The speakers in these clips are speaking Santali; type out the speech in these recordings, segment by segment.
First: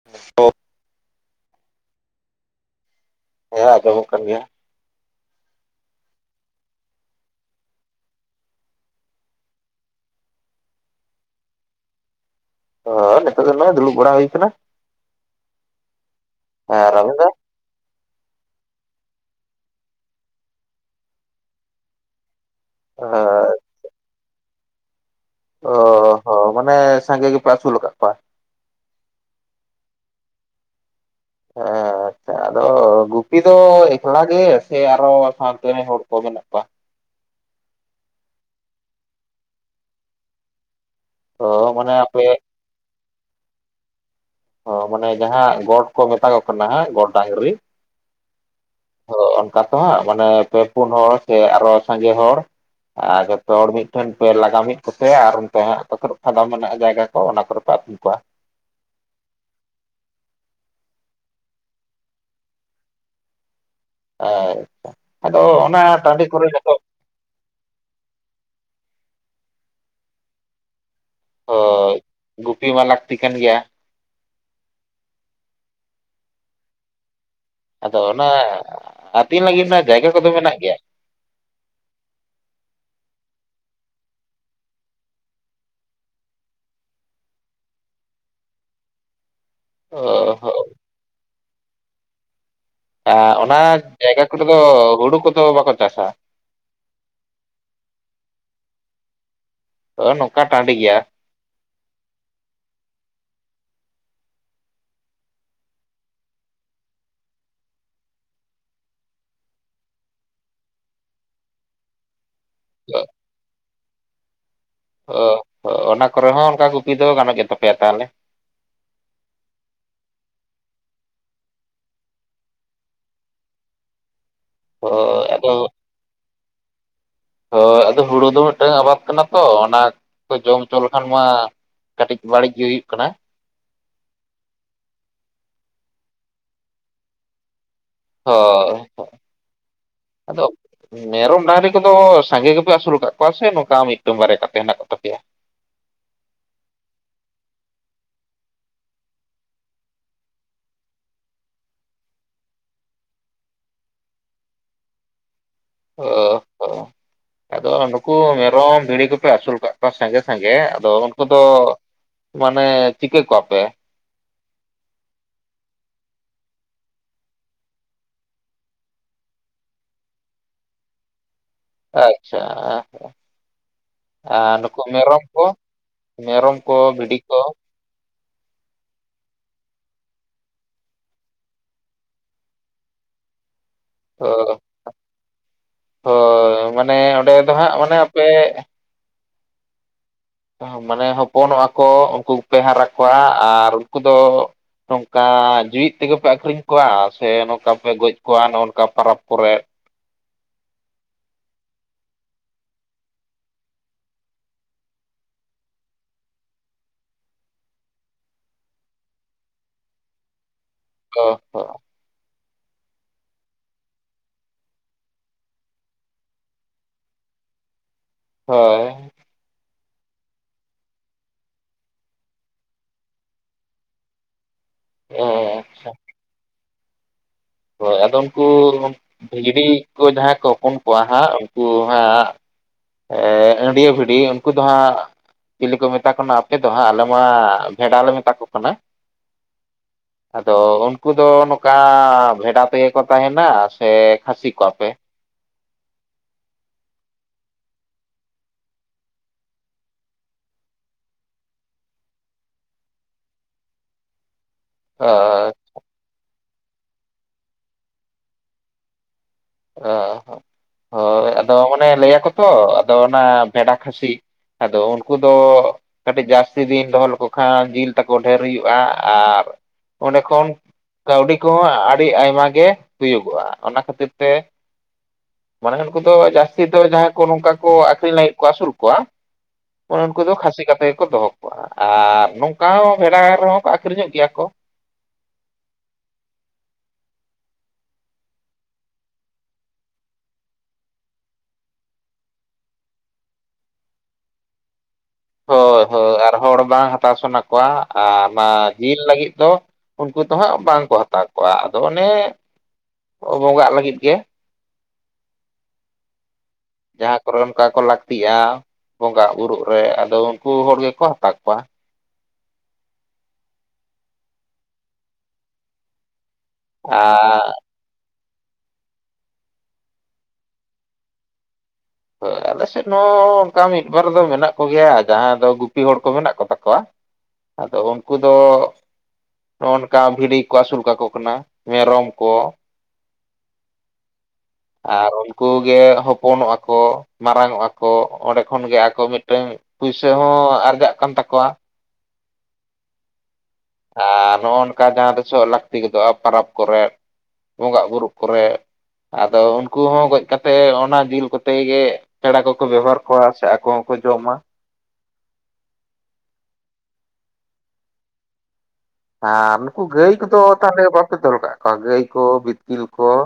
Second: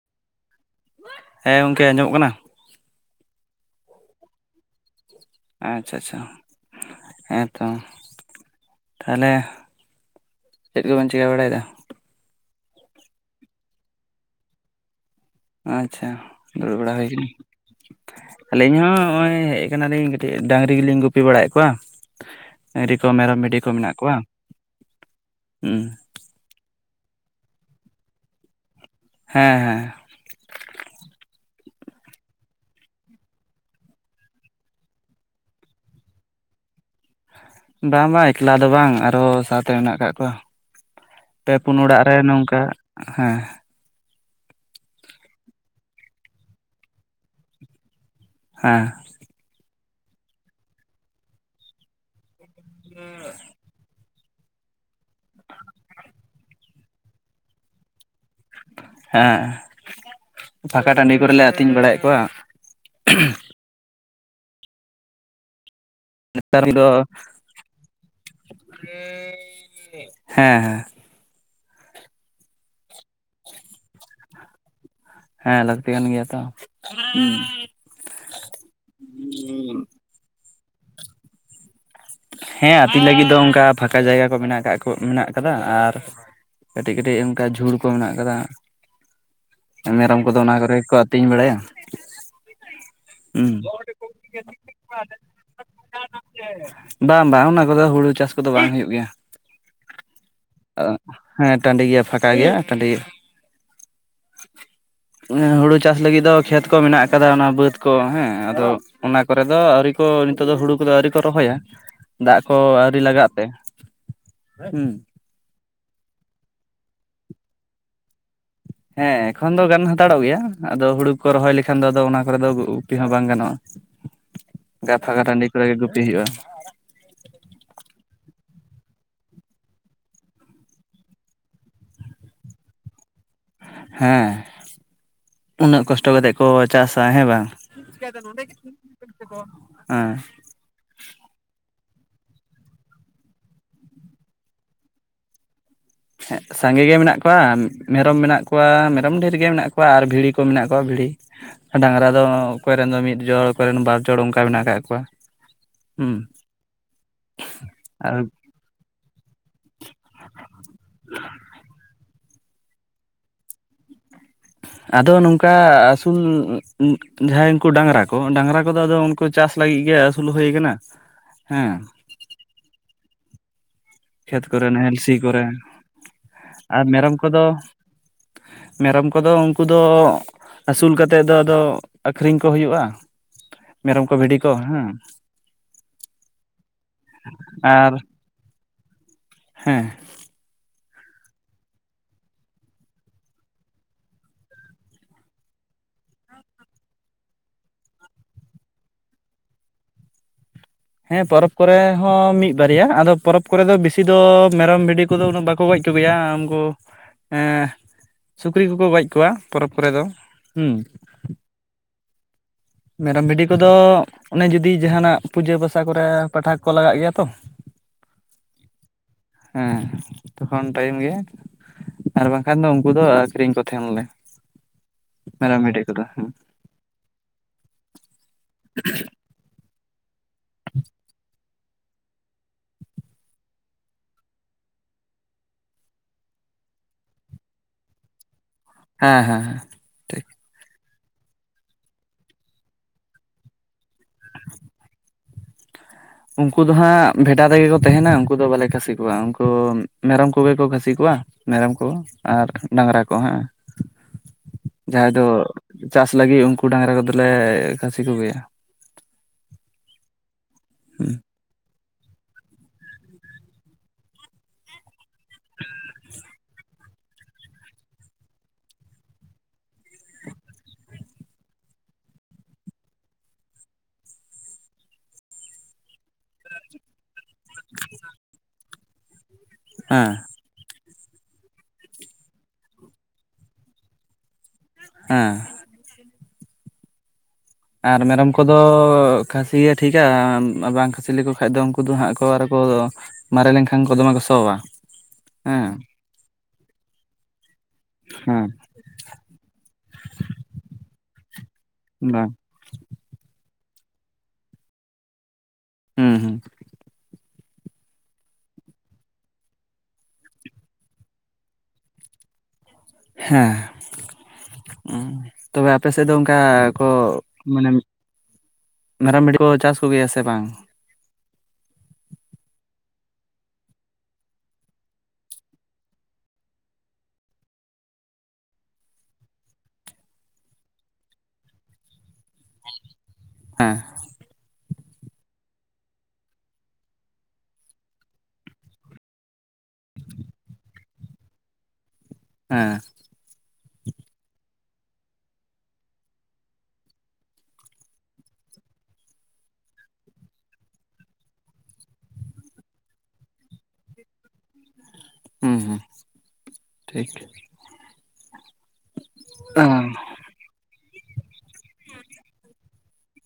[unintelligible] ᱦᱮᱸ ᱜᱚᱢᱠᱮ ᱟᱸᱡᱚᱢᱚᱜ ᱠᱟᱱᱟ? ᱦᱮᱸ ᱟᱸᱚᱢᱚᱜ ᱠᱟᱱ ᱜᱮᱭᱟ᱾ ᱟᱪᱪᱷᱟ ᱪᱪᱪᱷᱟ, ᱦᱮᱸ ᱛᱚ, ᱛᱟᱦᱚᱞᱮ ᱪᱮᱫ ᱠᱚᱵᱤᱱ ᱪᱤᱠᱟᱹ ᱵᱟᱲᱟᱭᱮᱫᱟ? ᱛᱚ ᱱᱤᱛᱚᱜ ᱫᱚ ᱫᱩᱲᱩᱵᱟ ᱵᱟᱲᱟ ᱦᱩᱭ ᱠᱟᱱᱟ᱾ ᱟᱪᱪᱷᱟ, ᱫᱩᱲᱩᱵ ᱟᱨ ᱵᱟᱲᱟ ᱦᱩᱭ ᱟᱵᱤᱱ ᱫᱚ? ᱟᱠᱟᱱᱟ᱾ ᱟᱹᱞᱤᱧ ᱦᱚᱸ ᱱᱚᱜᱼᱚᱭ ᱦᱮᱡ ᱟᱠᱟᱱᱟᱞᱤᱧ ᱠᱟᱹᱴᱤᱡ, ᱰᱟᱹᱟᱝᱨᱤ ᱜᱮᱞᱤᱧ ᱜᱩᱯᱤ ᱵᱟᱲᱟᱭᱮᱫ ᱠᱚᱣᱟ᱾ ᱰᱟᱝᱨᱤ ᱠᱚ ᱢᱮᱨᱚᱢ ᱵᱷᱤᱰᱤ ᱠᱚ ᱢᱮᱱᱟᱜ ᱠᱚᱣᱟ? ᱦᱩᱸ ᱚ ᱦᱚᱸ ᱢᱟᱱᱮ ᱥᱟᱸᱜᱮ ᱜᱮ ᱯᱮ ᱟᱥᱩᱞ ᱠᱟᱜ ᱠᱚᱣᱟ᱾ ᱦᱮᱸ ᱦᱮᱸ᱾ ᱦᱮᱸ ᱟᱫᱚ ᱜᱩᱯᱤ ᱫᱚ ᱮᱠᱞᱟ ᱜᱮ ᱥᱮ ᱟᱨᱚ ᱥᱟᱶᱛᱮ ᱨᱮᱱ ᱦᱚᱲ ᱠᱚ ᱢᱮᱱᱟᱜ ᱠᱚᱣᱟ? ᱵᱟᱝ ᱵᱟᱝ ᱮᱠᱞᱟ ᱫᱚ ᱵᱟᱝ, ᱟᱨᱚ ᱥᱟᱶᱛᱮ ᱢᱮᱱᱟᱜ ᱟᱠᱟᱫ ᱠᱚᱣᱟ᱾ ᱚ ᱯᱮ ᱯᱩᱱ ᱢᱟᱱᱮ ᱚᱲᱟᱜ ᱨᱮ ᱟᱯᱮ ᱱᱚᱝᱠᱟ ᱦᱮᱸ᱾ ᱚ ᱢᱟᱱᱮ ᱡᱟᱦᱟᱸ ᱜᱚᱴ ᱠᱚ ᱢᱮᱛᱟᱜᱟᱜ ᱠᱟᱱᱟ, ᱜᱚᱴ ᱰᱟᱝᱨᱤ᱾ ᱦᱮᱸ᱾ ᱚᱱᱠᱟ ᱛᱚ ᱦᱟᱸᱜ, ᱢᱟᱱᱮ ᱯᱮ ᱯᱩᱱ ᱦᱚᱲ ᱥᱮ ᱟᱨᱚ ᱥᱟᱸᱜᱮ ᱦᱚᱲ, ᱟᱨ ᱡᱚᱛᱚ ᱦᱚᱲ ᱢᱤᱫ ᱴᱷᱮᱱ ᱯᱮ ᱞᱟᱜᱟᱢᱮᱫ ᱠᱚᱯᱮ ᱟᱨ ᱚᱱᱛᱮ ᱦᱟᱸᱜ ᱚᱠᱟᱛ ᱯᱷᱟᱫᱟ ᱢᱮᱱᱟᱜᱼᱟ ᱡᱟᱭᱜᱟ ᱠᱚ ᱚᱱᱟ ᱠᱚᱨᱮ ᱯᱮ ᱟᱹᱯᱩᱞ ᱠᱚᱣᱟ᱾ ᱦᱮᱸ, ᱯᱷᱟᱸᱠᱟ ᱴᱟᱺᱰᱤ ᱠᱚᱨᱮᱞᱮ ᱟᱹᱛᱤᱧ ᱵᱟᱲᱟᱭᱮᱫ ᱠᱚᱣᱟ᱾ ᱟᱪᱪᱷᱟ ᱟᱫᱚ ᱚᱱᱟ ᱴᱟᱺᱰᱤ ᱠᱚᱨᱮ ᱱᱮᱛᱟᱨ ᱡᱚᱛᱚ ᱫᱚ ᱦᱮᱸ ᱦᱮᱸ ᱚ ᱜᱩᱯᱤ ᱢᱟ ᱞᱟᱹᱠᱛᱤ ᱠᱟᱱ ᱜᱮᱭᱟ᱾ ᱦᱮᱸ ᱞᱟᱹᱠᱛᱤ ᱠᱟᱱ ᱜᱮᱭᱟ ᱛᱚ᱾ ᱟᱫᱚ ᱚᱱᱟ ᱟᱹᱛᱤᱧ ᱞᱟᱹᱜᱤᱫ ᱨᱮᱱᱟᱜ ᱡᱟᱭᱜᱟ ᱠᱚᱫᱚ ᱢᱮᱱᱟᱜ ᱜᱮᱭᱟ᱾ ᱦᱮᱸ ᱟᱹᱛᱤ ᱞᱟᱹᱜᱤᱫ ᱫᱚ ᱚᱱᱠᱟ ᱯᱷᱟᱸᱠᱟ ᱡᱟᱭᱜᱟ ᱠᱚ ᱢᱮᱱᱟᱜ ᱟᱠᱟᱟᱜ ᱠᱚ ᱢᱮᱱᱟᱜ ᱟᱠᱟᱫᱟ, ᱟᱨ ᱠᱟᱹᱴᱤᱡ ᱠᱟᱹᱴᱤᱡ ᱚᱱᱠᱟ ᱡᱷᱩᱲ ᱠᱚ ᱢᱮᱱᱟᱜ ᱟᱠᱟᱫᱟ᱾ ᱚ ᱢᱮᱨᱚᱢ ᱠᱚᱫᱚ ᱦᱚ, ᱚᱱᱟ ᱠᱚᱨᱮ ᱜᱮ ᱠᱚ ᱟᱹᱛᱤᱧ ᱵᱟᱲᱟᱭᱟ᱾ ᱮ ᱚᱱᱟ ᱦᱩᱸ ᱡᱟᱭᱜᱟ ᱠᱚᱨ ᱫᱚ ᱦᱩᱲᱩ ᱠᱚᱫᱚ ᱵᱟᱠᱚ ᱪᱟᱥᱟ? ᱵᱟᱝ ᱵᱟᱝ ᱚᱱᱟ ᱠᱚᱫᱚ ᱦᱩᱲᱩ ᱪᱟᱥ ᱠᱚᱫᱚ ᱵᱟᱝ ᱦᱩᱭᱩᱜ ᱜᱮᱭᱟ᱾ ᱦ ᱱᱚᱝᱠᱟ ᱴᱟᱺᱰᱤ ᱜᱮᱭᱟ᱾ ᱦᱮᱸ ᱴᱟᱺᱰᱤ ᱜᱮᱭᱟ ᱯᱷᱟᱸᱠᱟ ᱜᱮᱭᱟ ᱴᱟᱺᱰᱤ ᱜᱮᱭᱟ᱾ [unintelligible] ᱦᱩᱲᱩ ᱪᱟᱥ ᱞᱟᱹᱜᱤᱫ ᱫᱚ ᱠᱷᱮᱛ ᱠᱚ ᱢᱮᱱᱟᱜ ᱟᱠᱟᱫᱟ ᱚᱱᱟ ᱵᱟᱹᱫᱽ ᱠᱚ ᱦᱮᱸ ᱟᱫᱚ ᱚᱱᱟ ᱠᱚᱨᱮ ᱫᱚ ᱟᱹᱣᱨᱤ ᱠᱚ ᱱᱤᱛᱚᱜ ᱫᱚ ᱦᱩᱲᱩ ᱠᱚᱫᱚ ᱟᱹᱣᱨᱤ ᱠᱚ ᱨᱚᱦᱚᱭᱟ᱾ ᱫᱟᱜ ᱠᱚ ᱟᱹᱣᱨᱤ ᱞᱟᱜᱟᱜ ᱛᱮ ᱦᱩᱸ ᱾ ᱚ ᱚᱱᱟ ᱠᱚᱨᱮ ᱦᱚᱸ ᱚᱱᱠᱟ ᱜᱩᱯᱤ ᱫᱚ ᱜᱟᱱᱚᱜ ᱜᱮᱛᱟᱯᱮᱭᱟ ᱛᱟᱦᱚᱞᱮ᱾ ᱦᱮᱸ ᱮᱠᱷᱚᱱ ᱫᱚ ᱜᱟᱱ ᱦᱟᱛᱟᱲᱚᱜ ᱜᱮᱭᱟ ᱟᱫᱚ ᱦᱩᱲᱩ ᱠᱚ ᱨᱚᱦᱚᱭ ᱞᱮᱠᱷᱟᱱ ᱫᱚ ᱚᱱᱟ ᱠᱚᱨᱮ ᱫᱚ ᱜᱩᱯᱤ ᱦᱚᱸ ᱵᱟᱝ ᱜᱟᱱᱚᱜᱼᱟ᱾ [unintelligible] ᱜᱟ ᱯᱷᱟᱠᱟ ᱴᱟᱺᱰᱤ ᱟᱫᱚ ᱠᱚᱨᱮ ᱜᱮ ᱜᱩᱯᱤ ᱦᱩᱭᱩᱜᱼᱟ᱾ ᱦᱳᱭ ᱟᱫᱚ ᱦᱩᱲᱩ ᱫᱚ ᱢᱤᱫᱴᱟᱝ ᱟᱵᱟᱫ ᱠᱟᱱᱟ ᱛᱚ ᱚᱱᱟ ᱠᱚ ᱡᱚᱢ ᱦᱚᱪᱚ ᱞᱮᱠᱷᱟᱱ ᱢᱟ᱾ ᱠᱟᱹᱴᱤᱡ ᱵᱟᱹᱲᱤᱡ ᱜᱮ ᱦᱩᱭᱩᱜ ᱠᱟᱱᱟ᱾ ᱦᱮᱸ ᱩᱱᱟᱹᱜ ᱠᱚᱥᱴᱚ ᱠᱟᱛᱮᱜ ᱠᱚ ᱪᱟᱥᱟ ᱦᱮᱸ ᱵᱟᱝ᱾ [inaudible] ᱦᱳᱭ ᱦᱮᱸ ᱟᱫᱚ ᱢᱮᱨᱚᱢ ᱰᱟᱹᱝᱨᱤ ᱠᱚᱫᱚ ᱥᱟᱸᱜᱮ ᱜᱮᱯᱮ ᱟᱹᱥᱩᱞ ᱟᱠᱟᱫ ᱠᱚᱣᱟ ᱥᱮ ᱱᱚᱝᱠᱟ ᱢᱤᱫᱴᱟᱝ ᱵᱟᱨᱭᱟ ᱠᱟᱛᱮ ᱦᱮᱱᱟᱜ ᱠᱚ ᱛᱟᱯᱮᱭᱟ᱾ ᱥᱟᱸᱜᱮ ᱜᱮ ᱢᱮᱱᱟᱜ ᱠᱚᱣᱟ, ᱢᱮᱨᱚᱢ ᱠᱚᱣᱟ, ᱢᱮᱨᱚᱢ ᱰᱷᱮᱨ ᱜᱮ ᱢᱮᱱᱟᱜ ᱠᱚᱣᱟ ᱟᱨ ᱵᱷᱤᱲᱤ ᱠᱚ ᱢᱮᱱᱟᱜ ᱠᱚᱣᱟ ᱵᱷᱤᱲᱤ᱾ ᱰᱟᱝᱨᱟ ᱫᱚ ᱚᱠᱚᱭ ᱨᱮᱱ ᱫᱚ ᱢᱤᱫ ᱡᱚᱲ, ᱚᱠᱚᱭ ᱨᱮᱱ ᱵᱟᱨ ᱡᱚᱲ ᱚᱱᱠᱟ ᱢᱮᱱᱟᱜ ᱟᱠᱟᱜ ᱠᱚᱣᱟ᱾ ᱚ ᱦᱩᱸ ᱟᱫᱚ ᱱᱩᱠᱩ ᱟᱨ ᱢᱮᱨᱚᱢ ᱵᱷᱤᱲᱤ ᱠᱚ᱾ ᱯᱮ ᱟᱹᱥᱩᱞ ᱠᱟᱫ ᱠᱚᱣᱟ ᱥᱟᱸᱜᱮ ᱥᱟᱸᱜᱮ ᱟᱫᱚ ᱩᱱᱠᱩ ᱫᱚ ᱢᱟᱱᱮ ᱪᱤᱠᱟᱹ ᱠᱚᱣᱟᱯᱮ᱾ ᱟᱫᱚ ᱱᱚᱝᱠᱟ ᱟᱹᱥᱩᱞ ᱡᱟᱦᱟᱸᱭ ᱩᱱᱠᱩ ᱰᱟᱝᱨᱟ ᱠᱚ᱾ ᱰᱟᱝᱨᱟ ᱠᱚᱫᱚ ᱟᱫᱚ ᱠᱚ ᱪᱟᱥ ᱞᱟᱹᱜᱤᱫ ᱜᱮ ᱟᱹᱥᱩᱞ ᱦᱩᱭ ᱟᱠᱟᱱᱟ ᱦᱮᱸ᱾ ᱟᱪᱪᱷᱟ᱾ ᱠᱷᱮᱛ ᱟᱨ ᱠᱚᱨᱮ ᱱᱩᱠᱩ ᱱᱟᱦᱮᱞ ᱥᱤ ᱢᱮᱨᱚᱢ ᱠᱚ, ᱠᱚᱨᱮ ᱢᱮᱨᱚᱢ ᱠᱚ ᱟᱨ ᱢᱮᱨᱚᱢ ᱵᱷᱤᱰᱤ ᱠᱚ? ᱠᱚᱫᱚ ᱢᱮᱨᱚᱢ ᱠᱚᱫᱚ ᱩᱱᱠᱩ ᱫᱚ ᱟᱹᱥᱩᱞ ᱠᱟᱛᱮᱫ ᱫᱚ ᱟᱫᱚ ᱟᱹᱠᱷᱨᱤᱧ ᱠᱚ ᱦᱩᱭᱩᱜᱼᱟ᱾ ᱢᱮᱨᱚᱢ ᱠᱚ ᱵᱷᱤᱰᱤ ᱚᱦ ᱠᱚ ᱦᱮᱸ ᱦᱚ ᱢᱟᱱᱮ ᱚᱸᱰᱮ ᱫᱚ ᱦᱟᱸᱜ ᱟᱨ ᱢᱟᱱᱮ ᱟᱯᱮ ᱦᱮᱸ᱾ ᱢᱟᱱᱮ ᱦᱚᱯᱚᱱᱚᱜᱼᱟ ᱠᱚ, ᱩᱱᱠᱩ ᱠᱚᱯᱮ ᱦᱟᱨᱟ ᱠᱚᱣᱟ ᱟᱨ ᱩᱱᱠᱩ ᱫᱚ ᱱᱚᱝᱠᱟ ᱡᱮᱣᱮᱫ ᱛᱮᱜᱮ ᱯᱮ ᱟᱠᱷᱨᱤᱧ ᱠᱚᱣᱟ, ᱥᱮ ᱱᱚᱝᱠᱟ ᱯᱮ ᱜᱚᱡ ᱠᱚᱣᱟ, ᱱᱚᱝᱠᱟ ᱯᱟᱨᱟᱵᱽ ᱠᱚᱨᱮ᱾ ᱦᱮᱸ ᱯᱚᱨᱚᱵᱽ ᱠᱚᱨᱮ ᱦᱚᱸ ᱢᱤᱫ ᱵᱟᱨᱭᱟ᱾ ᱟᱫᱚ ᱯᱚᱨᱚᱵᱽ ᱠᱚᱨᱮ ᱫᱚ ᱵᱮᱥᱤ ᱫᱚ ᱢᱮᱨᱚᱢ ᱵᱷᱤᱰᱤ ᱩᱱᱠᱩ ᱫᱚ ᱩᱱᱟᱹᱜ ᱵᱟᱠᱚ ᱜᱚᱡ ᱠᱚ ᱜᱮᱭᱟ ᱩᱱᱠᱩ ᱮᱸ ᱥᱩᱠᱨᱤ ᱠᱚᱠᱚ ᱜᱚᱡ ᱠᱚᱣᱟ ᱯᱚᱨᱚᱵᱽ ᱠᱚᱨᱮ ᱫᱚ᱾ᱦᱩᱸ᱾ ᱚ ᱦᱚ᱾ ᱢᱮᱨᱚᱢ, ᱵᱷᱤᱰᱤ ᱠᱚᱫᱚ ᱚᱱᱮ ᱡᱩᱫᱤ ᱡᱟᱦᱟᱱᱟᱜ ᱯᱩᱡᱟᱹ ᱵᱟᱥᱟ ᱠᱚᱨᱮ ᱯᱟᱴᱷᱟ ᱠᱚᱠᱚ ᱞᱟᱜᱟᱜ ᱜᱮᱭᱟ ᱛᱚ᱾ ᱦᱚ᱾ [unintelligible] ᱦᱮᱸ ᱛᱚᱠᱷᱚᱱ ᱴᱟᱭᱤᱢ ᱜᱮ᱾ ᱟᱨ ᱵᱟᱝᱠᱷᱟᱱ ᱫᱚ ᱩᱱᱠᱩ ᱫᱚ ᱟᱠᱷᱨᱤᱧ ᱠᱚ ᱛᱟᱦᱮᱱᱟ ᱞᱮ ᱢᱮᱨᱚᱢ ᱟᱪᱪᱷᱟ᱾ ᱵᱷᱤᱰᱤ ᱠᱚᱫᱚ ᱦᱮᱸ᱾ ᱦᱳᱭ ᱟᱫᱚ ᱩᱱᱠᱩ ᱵᱷᱤᱜᱲᱤ ᱠᱚ ᱡᱟᱦᱟᱸᱭ ᱠᱚ ᱦᱚᱯᱚᱱ ᱠᱚᱣᱟ ᱦᱟᱸᱜ ᱩᱱᱠᱩ ᱦᱟᱸᱜ ᱮ ᱟᱹᱰᱤᱭᱟᱹ ᱵᱷᱤᱰᱤ ᱩᱱᱠᱩ ᱫᱚ ᱦᱟᱸᱜ ᱪᱤᱞᱤ ᱠᱚ ᱢᱮᱛᱟ ᱠᱚ ᱠᱟᱱᱟ ᱟᱯᱮ ᱫᱚ ᱦᱟᱸᱜ? ᱟᱞᱮ ᱢᱟ ᱵᱷᱮᱰᱟ ᱞᱮ ᱢᱮᱛᱟ ᱠᱚ ᱠᱟᱱᱟ᱾ ᱦᱮᱸ ᱦᱮᱸ ᱦᱮᱸ᱾ ᱴᱷᱤᱠ ᱟᱫᱚ ᱩᱱᱠᱩ ᱫᱚ ᱱᱚᱠᱟ ᱵᱷᱮᱰᱟ ᱛᱮᱜᱮ ᱠᱚ ᱛᱟᱦᱮᱱᱟ, ᱥᱮ ᱠᱷᱟᱹᱥᱤ ᱠᱚᱣᱟ ᱯᱮ? ᱩᱱᱠᱩ ᱫᱚ ᱦᱟᱸᱜ ᱵᱷᱮᱰᱟ ᱛᱮᱜᱮ ᱠᱚ ᱛᱟᱦᱮᱱᱟ᱾ ᱩᱱᱠᱩ ᱵᱟᱞᱮ ᱠᱷᱟᱹᱥᱤ ᱠᱚᱣᱟ, ᱩᱱᱠᱩ ᱢᱮᱨᱚᱢ ᱠᱚᱜᱮ ᱠᱚ ᱠᱷᱟᱹᱥᱤ ᱠᱚᱣᱟ᱾ ᱢᱮᱨᱚᱢ ᱠᱚ ᱟᱨ ᱰᱟᱝᱨᱟ ᱠᱚ ᱦᱮᱸ᱾ [inaudible] ᱡᱟᱦᱟᱸᱭ ᱫᱚ ᱪᱟᱥ ᱞᱟᱹᱜᱤᱫ ᱩᱱᱠᱩ ᱰᱟᱝᱨᱟ ᱠᱚᱫᱚᱞᱮ ᱠᱷᱟᱹᱥᱤ ᱠᱚ ᱜᱮᱭᱟ᱾ ᱚ ᱦᱚ᱾ ᱦᱳᱭ ᱟᱫᱚ ᱢᱟᱱᱮ ᱞᱟᱹᱭᱟᱠᱚ ᱛᱚ ᱟᱫᱚ ᱚᱱᱟ ᱵᱷᱮᱰᱟ ᱠᱷᱟᱹᱥᱤ᱾ ᱟᱫᱚ ᱩᱱᱠᱩ ᱫᱚ ᱠᱟᱹᱴᱤᱡ ᱡᱟᱹᱥᱛᱤ ᱫᱤᱱ ᱫᱚᱦᱚ ᱞᱮᱠᱚ ᱠᱷᱟᱱ ᱡᱤᱞ ᱛᱟᱠᱚ ᱰᱷᱮᱨ ᱦᱩᱭᱩᱜᱼᱟ ᱟᱨ ᱚᱸᱰᱮ ᱠᱷᱚᱱ ᱠᱟᱹᱣᱰᱤ ᱠᱚᱦᱚᱸ ᱟᱹᱰᱤ ᱟᱭᱢᱟ ᱜᱮ ᱦᱩᱭᱩᱜᱚᱜᱼᱟ᱾ ᱚᱱᱟ ᱠᱷᱟᱹᱛᱤᱨ ᱛᱮ᱾ ᱢᱟᱱᱮ ᱠᱩᱱᱠᱩ ᱫᱚ ᱡᱟᱹᱥᱛᱤ ᱫᱚ ᱡᱟᱦᱟᱸᱭ ᱠᱚ ᱱᱚᱝᱠᱟ ᱠᱚ ᱟᱹᱠᱷᱨᱤᱧ ᱞᱟᱹᱜᱤᱫ ᱠᱚ ᱟᱹᱥᱩᱞ ᱠᱚᱣᱟ ᱦᱮᱸ ᱩᱱ-ᱩᱱᱠᱩ ᱫᱚ ᱠᱷᱟᱹᱥᱤ ᱠᱟᱛᱮ ᱜᱮᱠᱚ ᱫᱚᱦᱚ ᱟᱨ ᱱᱚᱝᱠᱟ ᱦᱚᱸ ᱵᱷᱮᱰᱟ ᱨᱮᱦᱚᱸ ᱠᱚ ᱟᱠᱷᱨᱤᱧᱚᱜ ᱜᱮᱭᱟ ᱠᱚ᱾ ᱦᱮᱸ᱾ ᱟᱨ ᱢᱮᱨᱚᱢ ᱠᱚᱫᱚ ᱠᱷᱟᱹᱥᱤ ᱜᱮ ᱴᱷᱤᱠᱟ ᱵᱟᱝ ᱠᱷᱟᱹᱥᱤ ᱞᱮᱠᱚ ᱠᱷᱟᱱ ᱫᱚ ᱩᱱᱠᱩ ᱫᱚ ᱦᱟᱸᱜ ᱠᱚ ᱟᱨᱚᱠᱚ ᱢᱟᱨᱮ ᱞᱮᱱᱠᱷᱟᱱ ᱠᱚ ᱫᱚᱢᱮ ᱠᱚ ᱥᱚᱣᱟ᱾ ᱦᱮᱸ ᱦᱳᱭ ᱦᱳᱭ ᱟᱨ ᱦᱚᱲ ᱵᱟᱝ ᱦᱟᱛᱟᱣ ᱥᱟᱱᱟ ᱠᱚᱣᱟ ᱟᱨ ᱢᱟ ᱦᱮᱸ ᱡᱤᱞ ᱞᱟᱹᱜᱤᱫ ᱫᱚ ᱩᱱᱠᱩ ᱫᱚ ᱦᱟᱸᱜ ᱵᱟᱝᱠᱚ ᱦᱟᱛᱟᱣ ᱠᱚᱣᱟ᱾ ᱟᱫᱚ ᱚᱱᱮ ᱵᱟᱝ ᱵᱚᱸᱜᱟᱜ ᱞᱟᱹᱜᱤᱫ ᱜᱮ᱾ ᱦᱮᱸ ᱦᱮᱸ᱾ ᱡᱟᱦᱟᱸ ᱠᱚᱨᱮ ᱚᱱᱠᱟ ᱠᱚ ᱞᱟᱹᱠᱛᱤᱜᱼᱟ ᱵᱚᱸᱜᱟ ᱵᱩᱨᱩᱜ ᱨᱮ ᱟᱫᱚ ᱩᱱᱠᱩ ᱦᱚᱲ ᱜᱮᱠᱚ ᱦᱟᱛᱟᱣ ᱠᱚᱣᱟ᱾ ᱦᱮᱸ ᱚ ᱾ ᱛᱚᱵᱮ ᱟᱯᱮᱥᱮᱫ ᱫᱚ ᱚᱱᱠᱟ ᱠᱚ ᱟᱨ ᱢᱟᱱᱮ ᱢᱮᱨᱚᱢ ᱵᱷᱤᱰᱤ ᱠᱚ ᱪᱟᱥ ᱠᱚᱜᱮᱭᱟ ᱥᱮ ᱵᱟᱝ? ᱦᱳᱭ ᱟᱞᱮ ᱥᱮᱫ ᱦᱚᱸ ᱚᱱᱠᱟ ᱢᱤᱫ ᱵᱟᱨ ᱫᱚ ᱢᱮᱱᱟᱜ ᱠᱚᱜᱮᱭᱟ ᱡᱟᱦᱟᱸᱭ ᱫᱚ ᱜᱩᱯᱤ ᱦᱚᱲ ᱠᱚ ᱢᱮᱱᱟᱜ ᱠᱚᱛᱟ ᱠᱚᱣᱟ ᱾ ᱟᱫᱚ ᱩᱱᱠᱩ ᱫᱚ ᱚᱱᱠᱟ ᱵᱷᱤᱰᱤ ᱠᱚ ᱟᱹᱥᱩᱞ ᱠᱟᱠᱚ ᱠᱟᱱᱟ ᱢᱮᱨᱚᱢ ᱠᱚ ᱾ ᱦᱮᱸ᱾ ᱟᱨ ᱩᱱᱠᱩ ᱜᱮ ᱦᱚᱯᱚᱱᱚᱜᱼᱟ ᱠᱚ ᱢᱟᱨᱟᱝ ᱚᱜ ᱟᱠᱚ ᱚᱸᱰᱮ ᱠᱷᱚᱱ ᱜᱮ ᱟᱠᱚ ᱢᱤᱫᱴᱟᱝ ᱯᱩᱭᱥᱟᱹ ᱦᱚᱸ ᱟᱨᱡᱟᱜ ᱠᱟᱱ ᱛᱟᱠᱚᱣᱟ ᱾ ᱦᱮᱸ ᱾ ᱟᱨ ᱱᱚᱜᱼᱚ ᱱᱚᱝᱠᱟ ᱡᱟᱸᱦᱟ ᱫᱚᱥᱚᱜ ᱞᱟᱹᱠᱛᱤ ᱜᱚᱫᱚᱜᱼᱟ ᱯᱚᱨᱟᱵ ᱠᱚᱨᱮᱜ ᱵᱚᱸᱜᱟ ᱵᱩᱨᱩ ᱠᱚᱨᱮᱜ ᱾ ᱟᱫᱚ ᱩᱱᱠᱩ ᱦᱚᱸ ᱜᱚᱡ ᱠᱟᱛᱮᱜ ᱚᱱᱟ ᱡᱤᱞ ᱠᱚᱛᱮ ᱜᱮ ᱾ ᱯᱮᱲᱟ ᱠᱚᱠᱚ ᱵᱮᱵᱚᱦᱟᱨ ᱠᱚᱣᱟ ᱥᱮ ᱟᱠᱚ ᱦᱚᱸᱠᱚ ᱡᱚᱢᱟ ᱾ ᱦᱩᱸ ᱦᱮᱸ ᱴᱷᱤᱠ ᱾ ᱟᱨ ᱱᱩᱠᱩ ᱜᱟᱹᱭ ᱠᱚᱫᱚ ᱛᱟᱞᱮ ᱵᱟᱯᱮ ᱛᱚᱞ ᱠᱟᱜ ᱠᱚᱣᱟ ᱜᱟᱹᱭ ᱠᱚ ᱵᱤᱛᱠᱤᱞ ᱠᱚ ᱾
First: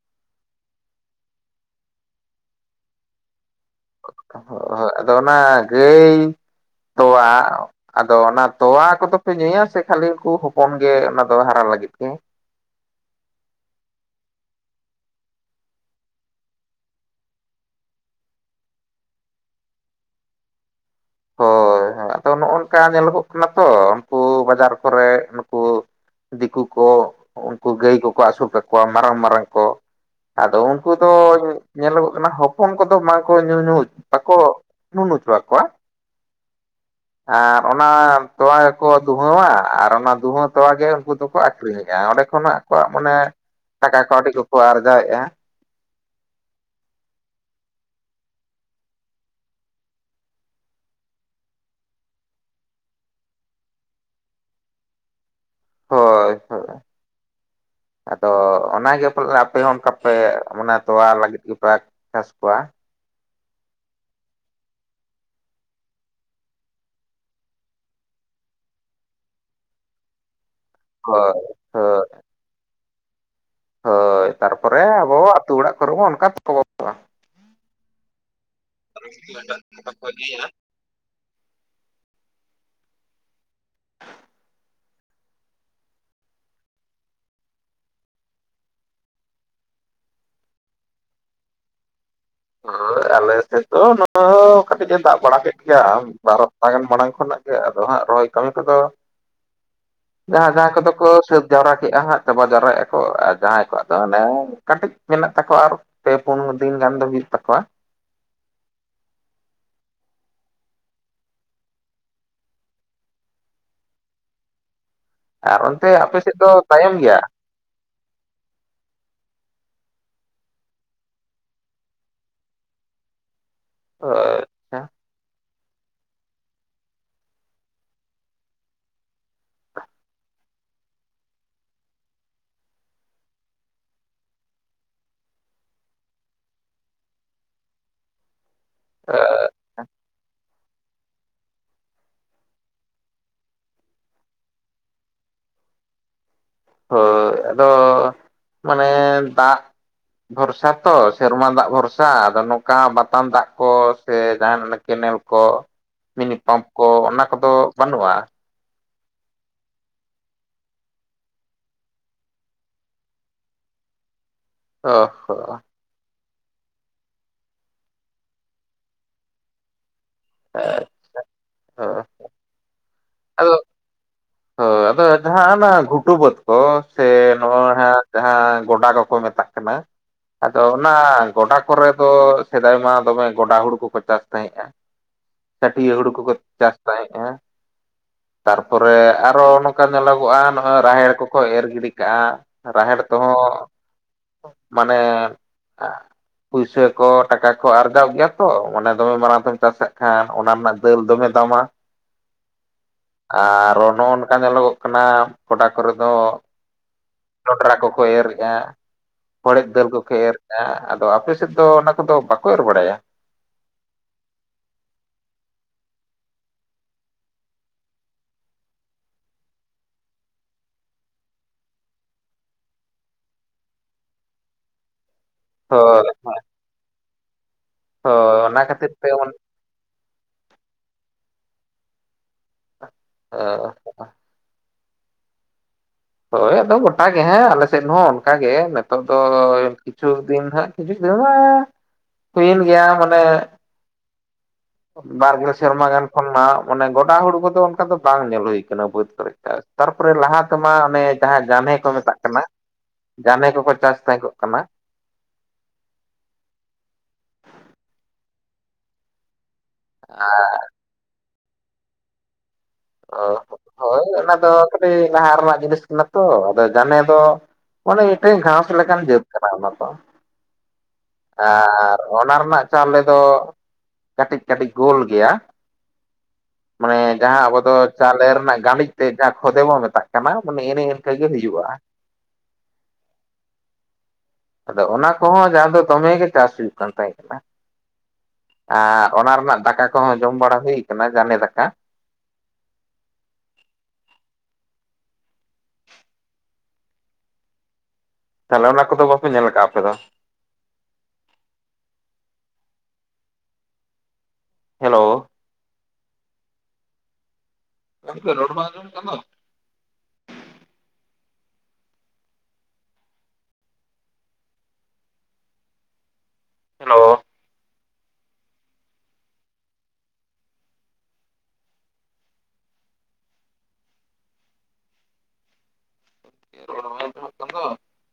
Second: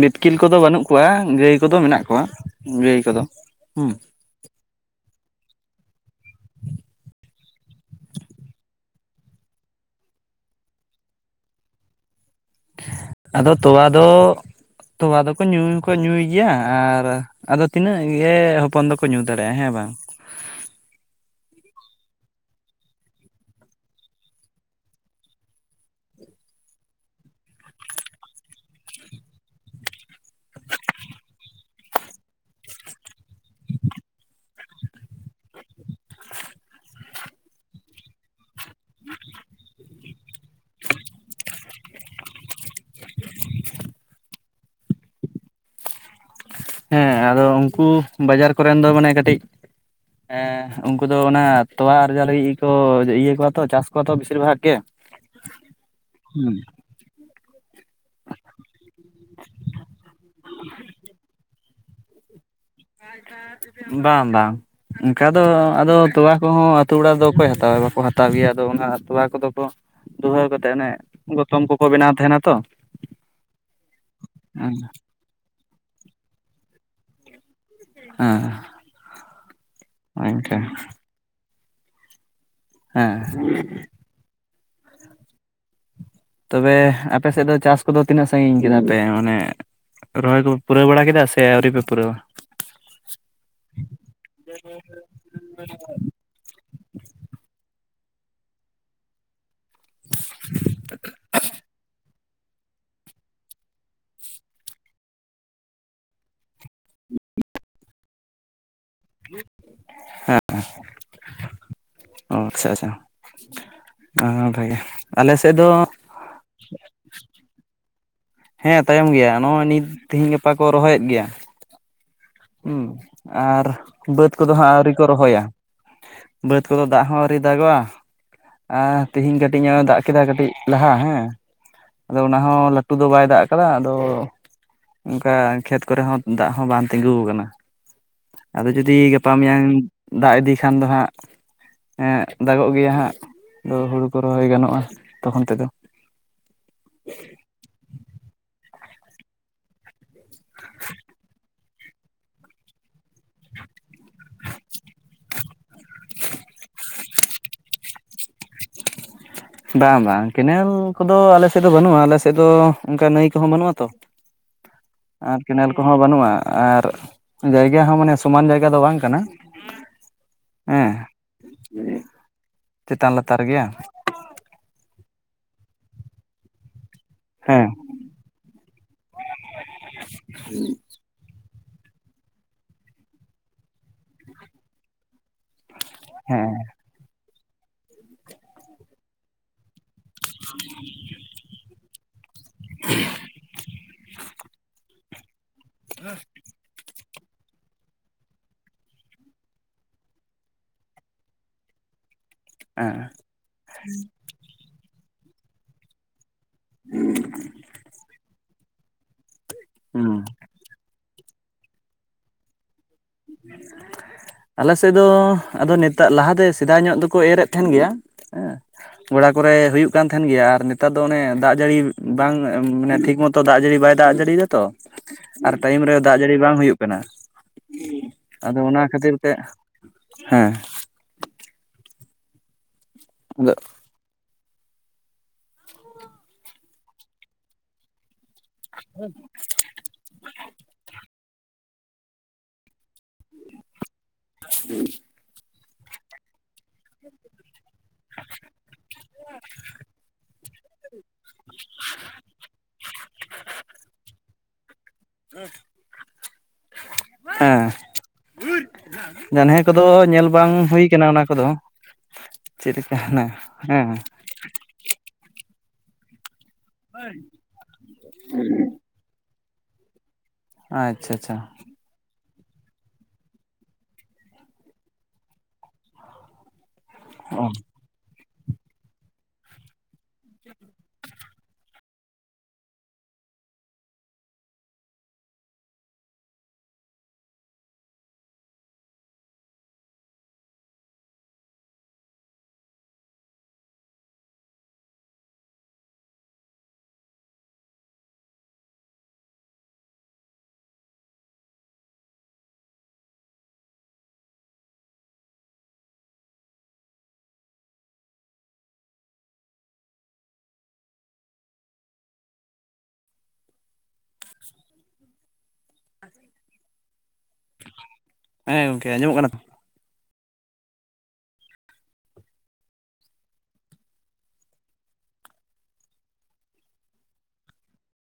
ᱵᱤᱛᱠᱤᱞ ᱠᱚᱫᱚ ᱵᱟᱹᱱᱩᱜ ᱠᱚᱣᱟ ᱜᱟᱹᱭ ᱠᱚᱫᱚ ᱢᱮᱱᱟᱜ ᱠᱚᱣᱟ ᱾ ᱜᱟᱹᱭ ᱠᱚᱫᱚ ᱦᱩᱸ᱾ [inaudible] ᱦᱚᱜ ᱟᱫᱚ ᱚᱱᱟ ᱜᱟᱹᱭ ᱛᱚᱣᱟ ᱟᱫᱚ ᱚᱱᱟ ᱛᱚᱣᱟ ᱠᱚᱫᱚᱯᱮ ᱧᱩᱭᱟ ᱥᱮ ᱠᱷᱟᱹᱞᱤ ᱦᱩᱠᱩ ᱦᱚᱯᱚᱱ ᱜᱮ ᱚᱱᱟ ᱫᱚ ᱦᱟᱨᱟ ᱞᱟᱹᱜᱤᱫ ᱜᱮ ᱾ [inaudible] ᱟᱫᱚ ᱛᱚᱣᱟ ᱫᱚ ᱛᱚᱣᱟ ᱫᱚᱠᱚ ᱠᱚ ᱧᱩᱭ ᱦᱚᱠᱚ ᱧᱩᱭ ᱜᱮᱭᱟ ᱾ᱟᱨ ᱟᱫᱚ ᱛᱤᱱᱟᱹᱜ ᱜᱮ ᱦᱚᱯᱚᱱ ᱫᱚᱠᱚ ᱧᱩ ᱫᱟᱲᱮᱜᱼᱟ ᱦᱮᱸ ᱵᱟᱝ ᱾ ᱦᱳᱭ ᱦᱳᱭ ᱟᱫᱚ ᱱᱚᱜ ᱚᱝᱠᱟ ᱧᱮᱞᱚᱜᱚᱜ ᱠᱟᱱᱟ ᱛᱚ ᱩᱱᱠᱩ ᱵᱟᱡᱟᱨ ᱠᱚᱨᱮ ᱱᱩᱠᱩ ᱫᱤᱠᱩ ᱠᱚ ᱩᱱᱠᱩ ᱜᱟᱹᱭ ᱠᱚᱠᱚ ᱟᱹᱥᱩᱞ ᱠᱟᱠᱚᱣᱟ ᱢᱟᱨᱟᱝ ᱢᱟᱨᱟᱝ ᱠᱚ ᱾ ᱟᱫᱚ ᱩᱱᱠᱩ ᱫᱚ ᱧᱮᱞᱚᱜᱚᱜ ᱠᱟᱱᱟ ᱦᱚᱯᱚᱱ ᱠᱚᱫᱚ [unintelligible] ᱠᱚ ᱧᱩ ᱧᱩᱜ ᱵᱟᱠᱚ ᱱᱩᱱᱩ ᱪᱩᱣᱟ ᱠᱚᱣᱟ ᱾ ᱟ ᱚᱱᱟ ᱛᱚᱣᱟ ᱜᱮᱠᱚ ᱫᱩᱦᱟᱹᱣᱟ ᱟᱨ ᱚᱱᱟ ᱫᱩᱦᱟᱹᱣ ᱛᱚᱣᱟ ᱜᱮ ᱩᱱᱠᱩ ᱫᱚᱠᱚ ᱟᱠᱷᱨᱤᱧᱮᱜᱼᱟ ᱚᱸᱰᱮ ᱠᱷᱚᱱᱟᱜ ᱟᱠᱚᱣᱟᱜ ᱢᱟᱱᱮ ᱴᱟᱠᱟ ᱠᱟᱹᱣᱰᱤ ᱠᱚᱠᱚ ᱟᱨᱡᱟᱣᱮᱜᱼᱟ ᱾ ᱦᱮᱸ ᱟᱫᱚ ᱩᱱᱠᱩ ᱵᱟᱡᱟᱨ ᱠᱚᱨᱮᱱ ᱫᱚ ᱢᱟᱱᱮ ᱠᱟᱹᱴᱤᱡ ᱾ ᱦᱮᱸ ᱩᱱᱠᱩ ᱫᱚ ᱚᱱᱟ ᱛᱚᱣᱟ ᱟᱨᱡᱟᱣ ᱞᱟᱹᱜᱤᱫ ᱜᱮᱠᱚ ᱤᱭᱟᱹ ᱠᱚᱣᱟ ᱛᱚ ᱪᱟᱥ ᱠᱚᱣᱟ ᱛᱚ ᱵᱮᱥᱤᱨ ᱵᱷᱟᱜᱽ ᱜᱮ ᱾ [inaudible] ᱦᱩᱸ ᱾ ᱦᱳᱭ ᱟᱫᱚ ᱚᱱᱟᱜᱮ ᱯᱟᱞᱮ ᱟᱯᱮ ᱦᱚᱸ ᱚᱱᱠᱟ ᱯᱮ ᱢᱟᱱᱮ ᱛᱚᱣᱟ ᱞᱟᱹᱜᱤᱫ ᱜᱮᱯᱮ ᱪᱟᱥ ᱠᱚᱣᱟ ᱾ ᱵᱟᱝ ᱵᱟᱝ ᱾ ᱩᱝᱠᱟ ᱫᱚ ᱟᱫᱚ ᱛᱚᱣᱟ ᱠᱚᱦᱚᱸ ᱟᱹᱛᱩ ᱚᱲᱟᱜ ᱨᱮᱫᱚ ᱚᱠᱚᱭ ᱦᱟᱛᱟᱣᱟ ᱵᱟᱠᱚ ᱦᱟᱛᱟᱣ ᱜᱮᱭᱟ ᱟᱫᱚ ᱚᱱᱟ ᱛᱚᱣᱟ ᱠᱚᱫᱚ ᱠᱚ ᱫᱩᱦᱟᱹᱣ ᱠᱟᱛᱮᱫ ᱚᱱᱮ ᱦᱳᱭ ᱜᱚᱛᱚᱢ ᱠᱚᱠᱚ ᱦᱳᱭ ᱵᱮᱱᱟᱣ ᱛᱟᱦᱮᱱᱟ ᱛᱚ ᱾ ᱦᱳᱭ ᱛᱟᱨᱯᱚᱨᱮ ᱟᱵᱚ ᱟᱛᱳ ᱚᱲᱟᱜ ᱠᱚᱨᱮ ᱦᱚᱸ ᱚᱝᱠᱟ [inaudible] ᱦᱮᱸ ᱾ [unintelligible] ᱦᱮᱸ [inaudible] ᱛᱚᱵᱮ ᱟᱯᱮ ᱥᱮᱜ ᱫᱚ ᱪᱟᱥ ᱠᱚᱫᱚ ᱛᱤᱱᱚᱜ ᱥᱟᱺᱜᱤᱧ ᱠᱮᱫᱟ ᱯᱮ ᱚᱱᱮ ᱨᱚᱦᱚᱭ ᱠᱚᱯᱮ ᱯᱩᱨᱟᱹᱣ ᱵᱟᱲᱟ ᱠᱮᱫᱟ ᱥᱮ ᱟᱹᱣᱨᱤ ᱯᱮ ᱯᱩᱨᱟᱹᱣᱟ? ᱦᱳᱭ ᱟᱞᱮ ᱥᱮᱫ ᱫᱚ [inaudible] ᱠᱟᱹᱴᱤᱜ ᱮ ᱫᱟᱜ ᱵᱟᱲᱟ ᱠᱮᱫ ᱜᱮᱭᱟ ᱟᱢ ᱵᱟᱨᱚ ᱾ ᱛᱟᱭᱚᱢ ᱢᱟᱲᱟᱝ ᱠᱷᱚᱱᱟᱜ ᱜᱮ ᱟᱫᱚ ᱦᱟᱸᱜ ᱨᱚᱦᱚᱭ ᱠᱟᱹᱢᱤ ᱠᱚᱫᱚ ᱡᱟᱦᱟᱸ ᱡᱟᱦᱟᱸ ᱠᱚᱫᱚ ᱠᱚ ᱥᱟᱹᱛ ᱡᱟᱣᱨᱟ ᱠᱮᱜᱼᱟ ᱦᱟᱸᱜ ᱾ ᱪᱟᱵᱟ ᱡᱟᱣᱨᱟ ᱮᱜ-ᱟᱠᱚ ᱟᱨ ᱡᱟᱦᱟᱸᱭ ᱠᱚᱣᱟᱜ ᱫᱚ ᱦᱟᱱᱮ ᱠᱟᱹᱴᱤᱜ ᱢᱮᱱᱟᱜ ᱛᱟᱠᱚᱣᱟ ᱟᱨ ᱯᱮ ᱯᱳᱱ ᱫᱤᱱ ᱜᱟᱱ ᱫᱚ ᱦᱩᱭᱩᱜ ᱛᱟᱠᱚᱣᱟ ᱾ [unintelligible] ᱚ ᱟᱪᱪᱷᱟ ᱟᱪᱪᱷᱟ ᱚᱸ ᱵᱷᱟᱜᱮ ᱟᱞᱮ ᱥᱮᱫ ᱟᱨ ᱫᱚ ᱚᱱᱛᱮ ᱟᱯᱮ ᱥᱮᱫ ᱫᱚ ᱛᱟᱭᱚᱢ ᱜᱮᱭᱟ? ᱦᱮᱸ ᱛᱟᱭᱚᱢ ᱜᱮᱭᱟ ᱱᱚᱜᱼᱚᱭ ᱱᱤᱛ ᱛᱮᱦᱮᱧ ᱜᱟᱯᱟ ᱠᱚ ᱨᱚᱦᱚᱭᱮᱫ ᱜᱮᱭᱟ᱾ ᱩᱸ ᱟᱨ ᱵᱟᱹᱫ ᱦᱳᱭ ᱠᱚᱫᱚ ᱦᱟᱸᱜ ᱟᱪᱪᱷᱟ ᱟᱹᱣᱨᱤ ᱠᱚ ᱨᱚᱦᱚᱭ-ᱟ ᱾ ᱵᱟᱹᱫ ᱠᱚᱫᱚ ᱫᱟᱜ ᱦᱚᱸ ᱟᱣᱨᱤ ᱫᱟᱜᱚᱜᱼᱟ᱾ ᱟ ᱛᱮᱦᱮᱧ ᱠᱟᱹᱴᱤᱜ ᱧᱚᱜ ᱮ ᱫᱟᱜ ᱠᱮᱫᱟ ᱠᱟᱹᱴᱤᱜ ᱞᱟᱦᱟ ᱦᱮᱸ᱾ ᱟᱫᱚ ᱚᱱᱟ ᱦᱚᱸ ᱞᱟᱹᱴᱩ ᱫᱚ ᱵᱟᱭ ᱫᱟᱜ ᱠᱟᱫᱟ ᱟᱫᱚ ᱚᱝᱠᱟ ᱠᱷᱮᱛ ᱠᱚᱨᱮ ᱦᱚᱸ ᱫᱟᱜ ᱦᱚᱸ ᱵᱟᱝ ᱛᱤᱸᱜᱩ ᱠᱟᱱᱟ ᱟᱫᱚ ᱡᱩᱫᱤ ᱜᱟᱯᱟ ᱢᱤᱭᱟᱝ ᱫᱟᱜ ᱤᱫᱤ ᱠᱷᱟᱱ ᱫᱚ ᱦᱟᱸᱜ ᱦᱮ ᱫᱟᱜᱚᱜ ᱜᱮᱭᱟ ᱦᱟᱸᱜ ᱟᱫᱚ ᱦᱩᱲᱩ ᱠᱚ ᱨᱚᱦᱚᱭ ᱜᱟᱱᱚᱜᱼᱟ ᱛᱚᱠᱷᱚᱱ ᱛᱮᱫᱚ ᱾ ᱦᱳᱭ ᱟᱫᱚ ᱢᱟᱱᱮ ᱫᱟᱜ ᱵᱷᱚᱨᱥᱟ ᱛᱚ ᱥᱮᱨᱢᱟ ᱫᱟᱜ ᱵᱷᱚᱨᱥᱟ ᱟᱫᱚ ᱱᱚᱝᱠᱟ ᱵᱟᱛᱟᱱ ᱫᱟᱜ ᱠᱚ ᱥᱮ ᱡᱟᱦᱟᱱ ᱚᱱᱮ ᱠᱮᱱᱮᱞ ᱠᱚ ᱢᱤᱱᱤ ᱯᱟᱢᱯ ᱠᱚ ᱚᱱᱟ ᱠᱚᱫᱚ ᱵᱟᱹᱱᱩᱜᱼᱟ? [inaudible] ᱵᱟᱝ ᱵᱟᱝ ᱠᱮᱱᱮᱞ ᱠᱚᱫᱚ ᱟᱞᱮ ᱥᱮᱫ ᱫᱚ ᱵᱟᱱᱩᱜᱼᱟ ᱟᱞᱮ ᱥᱮᱫ ᱫᱚ ᱚᱝᱠᱟ ᱱᱟᱹᱭ ᱠᱚᱦᱚᱸ ᱵᱟᱱᱩᱜᱼᱟ ᱛᱚ᱾ ᱚ ᱦᱚ ᱟᱨ ᱠᱮᱱᱮᱞ ᱠᱚᱦᱚᱸ ᱵᱟᱱᱩᱜᱼᱟ ᱟᱨ ᱡᱟᱭᱜᱟ ᱦᱚᱸ ᱢᱟᱱᱮ ᱥᱚᱢᱟᱱ ᱡᱟᱭᱜᱟ ᱫᱚ ᱵᱟᱝ ᱠᱟᱱᱟ᱾ ᱦᱳᱭ ᱮᱸ [inaudible] ᱪᱮᱛᱟᱱ ᱞᱟᱛᱟᱨ ᱟᱫᱚ ᱜᱮᱭᱟ᱾ ᱦᱳᱭ ᱟᱫᱚ ᱡᱟᱦᱟᱸ ᱱᱟᱜ ᱜᱷᱩᱴᱩ ᱵᱟᱹᱫ ᱠᱚ ᱥᱮ ᱦᱮᱸ ᱱᱚᱜᱚᱭ ᱦᱟᱸᱜ ᱡᱟᱦᱟᱸ ᱜᱚᱰᱟ ᱠᱚᱠᱚ ᱢᱮᱛᱟᱜ ᱠᱟᱱᱟ ᱟᱫᱚ ᱚᱱᱟ ᱜᱚᱰᱟ ᱠᱚᱨᱮ ᱫᱚ ᱥᱮᱫᱟᱭ ᱢᱟ ᱫᱚᱢᱮ ᱜᱚᱰᱟ ᱦᱩᱲᱩ ᱠᱚᱠᱚ ᱪᱟᱥ ᱛᱟᱦᱮᱸᱜᱼᱟ, ᱪᱷᱟᱹᱴᱤᱭᱟᱹ ᱦᱩᱲᱩ ᱠᱩᱠᱚ ᱦᱮᱸ ᱪᱟᱥ ᱛᱟᱦᱮᱸᱜ-ᱟ ᱛᱟᱨᱯᱚᱨᱮ ᱟᱨᱚ ᱱᱩ ᱱᱚᱝᱠᱟ ᱧᱮᱞᱚᱜᱚᱜᱼᱟ ᱱᱚᱜᱼᱚᱭ ᱨᱟᱦᱮᱲ ᱠᱚᱠᱚ ᱮᱨ ᱜᱤᱰᱤ ᱠᱟᱜᱼᱟ, ᱨᱟᱦᱮᱲ ᱛᱮᱦᱚᱸ ᱢᱟᱱᱮ ᱟᱸ ᱯᱩᱭᱥᱟᱹ ᱠᱚ ᱴᱟᱠᱟ ᱠᱚ ᱟᱨᱡᱟᱣ ᱜᱮᱭᱟ ᱛᱚ ᱚᱱᱮ ᱫᱚ ᱢᱟᱲᱟᱝ ᱛᱮᱢ ᱪᱟᱥ ᱠᱟᱜ ᱠᱷᱟᱱ ᱚᱱᱟ ᱨᱮᱱᱟᱜ ᱫᱟᱹᱞ ᱫᱚᱢᱮ ᱫᱟᱢᱟ᱾ ᱦᱮᱸ ᱟᱨ ᱚᱱᱚ ᱚᱱᱠᱟ ᱧᱮᱞᱚᱜᱚᱜ ᱠᱟᱱᱟ ᱜᱚᱰᱟ ᱠᱚᱨᱮ ᱫᱚ ᱡᱚᱱᱰᱨᱟ ᱠᱚᱠᱚ ᱮᱨᱮᱜ-ᱟᱜ ᱦᱚᱲᱮᱫᱜ ᱫᱟᱹᱞ ᱠᱚᱠᱚ ᱦᱩᱸ ᱮᱨ ᱦᱟᱜᱸ ᱟᱫᱚ ᱟᱯᱮ ᱥᱮᱫ ᱫᱚ ᱚᱱᱟ ᱠᱚᱫᱚ ᱵᱟᱠᱚ ᱮᱨ ᱵᱟᱲᱟᱭᱟ? [unintelligible] ᱟᱞᱮ ᱥᱮᱜ ᱫᱚ ᱟᱫᱚ ᱱᱮᱛᱟ ᱞᱟᱦᱟᱛᱮ ᱥᱮᱫᱟᱭ ᱧᱚᱜ ᱫᱚᱠᱚ ᱮᱨᱮᱫ ᱛᱟᱦᱮᱱ ᱜᱮᱭᱟ᱾ ᱛᱦᱚᱲᱟ ᱠᱚᱨᱮ ᱦᱩᱭᱩᱜ ᱠᱟᱱ ᱛᱟᱦᱮᱱ ᱜᱮᱭᱟ ᱟᱨ ᱱᱮᱛᱟᱨ ᱫᱚ ᱚᱱᱮ ᱫᱟᱜ ᱡᱟᱹᱲᱤ ᱵᱟᱝ ᱢᱟᱱᱮ ᱴᱷᱤᱠ ᱢᱚᱛ ᱛᱚ ᱫᱟᱜ ᱡᱟᱹᱲᱤ ᱵᱟᱭ ᱫᱟᱜ ᱡᱟᱹᱲᱤᱭ ᱫᱟ ᱛᱚ ᱟᱨ ᱴᱟᱭᱤᱢ ᱨᱮ ᱦᱳᱭ ᱫᱟᱜ ᱡᱟᱹᱲᱤ ᱵᱟᱝ ᱦᱩᱭᱩᱜ ᱠᱟᱱᱟ᱾ ᱦᱳᱭ ᱟᱫᱚ ᱚᱱᱟ ᱠᱷᱟᱹᱛᱤᱨ ᱠᱷᱟᱛᱤᱨ ᱛᱮ ᱚᱱ- [inaudible] ᱦᱮᱸ ᱾ ᱟᱫᱚ [unintelligible] [unintelligible] ᱦᱳᱭ ᱟᱫᱚ ᱜᱚᱴᱟ ᱜᱮ ᱦᱮᱸ ᱟᱞᱮ ᱥᱮᱜ ᱦᱚᱸ ᱚᱱᱠᱟᱜ ᱜᱮ ᱱᱮᱛᱚᱜ ᱫᱚ ᱠᱤᱪᱷᱩ ᱫᱤᱱ ᱦᱟᱸᱜ ᱠᱤᱪᱷᱩ ᱫᱤᱱ ᱢᱟ ᱦᱩᱭᱮᱱ ᱜᱮᱭᱟ ᱢᱟᱱᱮ [unintelligible] ᱵᱟᱨᱜᱮᱞ ᱥᱮᱨᱢᱟ ᱜᱟᱱ ᱠᱷᱚᱱ ᱢᱟ ᱚᱱᱮ ᱜᱚᱰᱟ ᱦᱚᱲᱢᱚ ᱠᱚᱫᱚ- ᱱᱮᱛᱟᱨ ᱫᱚ ᱵᱟᱝ ᱧᱮᱞ ᱦᱩᱭ ᱟᱠᱟᱱᱟ ᱵᱟᱹᱫᱽ ᱠᱚᱨᱮ ᱛᱟᱨᱯᱚᱨᱮ ᱞᱟᱦᱟ ᱛᱮᱢᱟ ᱚᱱᱮ- ᱡᱟᱦᱟᱸ ᱡᱟᱱᱦᱮ ᱠᱚ ᱢᱮᱛᱟᱜ ᱠᱟᱱᱟ ᱡᱟᱢᱮ ᱠᱚᱠᱚ ᱪᱟᱥ ᱛᱟᱦᱮᱸ ᱠᱚᱜ ᱠᱟᱱᱟ᱾ ᱦᱮᱸ᱾ ᱡᱟᱱᱦᱮ ᱠᱚᱫᱚ ᱧᱮᱞ ᱵᱟᱝ ᱦᱩᱭ ᱠᱟᱱᱟ ᱚᱱᱟ ᱠᱚᱫᱚ? ᱪᱮᱫ ᱞᱮᱠᱟ ᱚ ᱦᱮᱱᱟᱜ ᱦᱮᱸ ᱦᱳᱭ ᱚᱱᱟ ᱫᱚ ᱠᱟᱹᱴᱤᱡ ᱞᱟᱦᱟ ᱨᱮᱱᱟᱜ ᱡᱤᱱᱤᱥ ᱠᱟᱱᱟ ᱛᱚ ᱟᱫᱚ ᱡᱟᱱᱮ ᱫᱚ ᱢᱟᱱᱮ ᱢᱤᱫᱴᱮᱱ ᱜᱷᱟᱥ ᱞᱮᱠᱟᱱ ᱡᱟᱹᱛ ᱾ ᱠᱟᱱᱟ ᱚᱱᱟ ᱫᱚ ᱟᱪᱪᱷᱟ ᱪᱷᱟ᱾ ᱚᱱᱟ ᱚᱱᱟ ᱨᱮᱱᱟᱜ ᱪᱟᱣᱞᱮ ᱫᱚ ᱠᱟᱹᱴᱤᱡ ᱠᱟᱹᱴᱤᱡ ᱜᱳᱞ ᱜᱮᱭᱟ᱾ ᱢᱟᱱᱮ ᱡᱟᱦᱟᱸ ᱚ ᱟᱵᱚ ᱫᱚ ᱪᱟᱣᱞᱮ ᱨᱮᱱᱟᱜ ᱜᱟᱸᱰᱤᱡ ᱛᱮ ᱡᱟᱦᱟᱸ ᱠᱷᱚᱫᱮ ᱵᱚᱱ ᱢᱮᱛᱟᱜ ᱠᱟᱱᱟ ᱢᱟᱱᱮ ᱮᱱᱮ ᱤᱱᱠᱟᱹ ᱜᱮ ᱦᱩᱭᱩᱜ-ᱟ᱾ ᱟᱫᱚ ᱚᱱᱟ ᱠᱚᱦᱚᱸ ᱡᱟᱦᱟᱸ ᱫᱚ ᱫᱚᱢᱮᱜ ᱜᱮ ᱪᱟᱥ ᱦᱩᱭᱩᱜ ᱠᱟᱱ ᱛᱟᱦᱮᱸ ᱠᱟᱱᱟ᱾ ᱟᱨ ᱚᱱᱟ ᱨᱮᱱᱟᱜ ᱫᱟᱠᱟ ᱠᱚᱦᱚᱸ ᱡᱚᱢ ᱵᱟᱲᱟ ᱦᱩᱭ ᱟᱠᱟᱱᱟ ᱜᱟᱱᱮ ᱫᱟᱠᱟ᱾ ᱛᱟᱦᱚᱞᱮ ᱚᱱᱟ ᱠᱚᱫᱚ ᱵᱟᱯᱮ ᱧᱮᱞ ᱟᱠᱟᱫ-ᱟ ᱟᱯᱮ ᱫᱚ? ᱦᱮᱞᱳ ᱜᱚᱝᱠᱮ ᱨᱚᱲ ᱵᱟᱝ ᱟᱸᱡᱚᱢᱚᱜ ᱠᱟᱱ ᱫᱚ? [inaudible] ᱦᱮᱞᱳ᱾ ᱦᱮᱸ ᱜᱚᱝᱠᱮ ᱟᱸᱡᱚᱢᱚᱜ ᱠᱟᱱᱟ ᱛᱚ? ᱨᱚᱲ ᱵᱟᱝ ᱟᱡᱚᱢᱚᱜ ᱠᱟᱱ ᱫᱚ?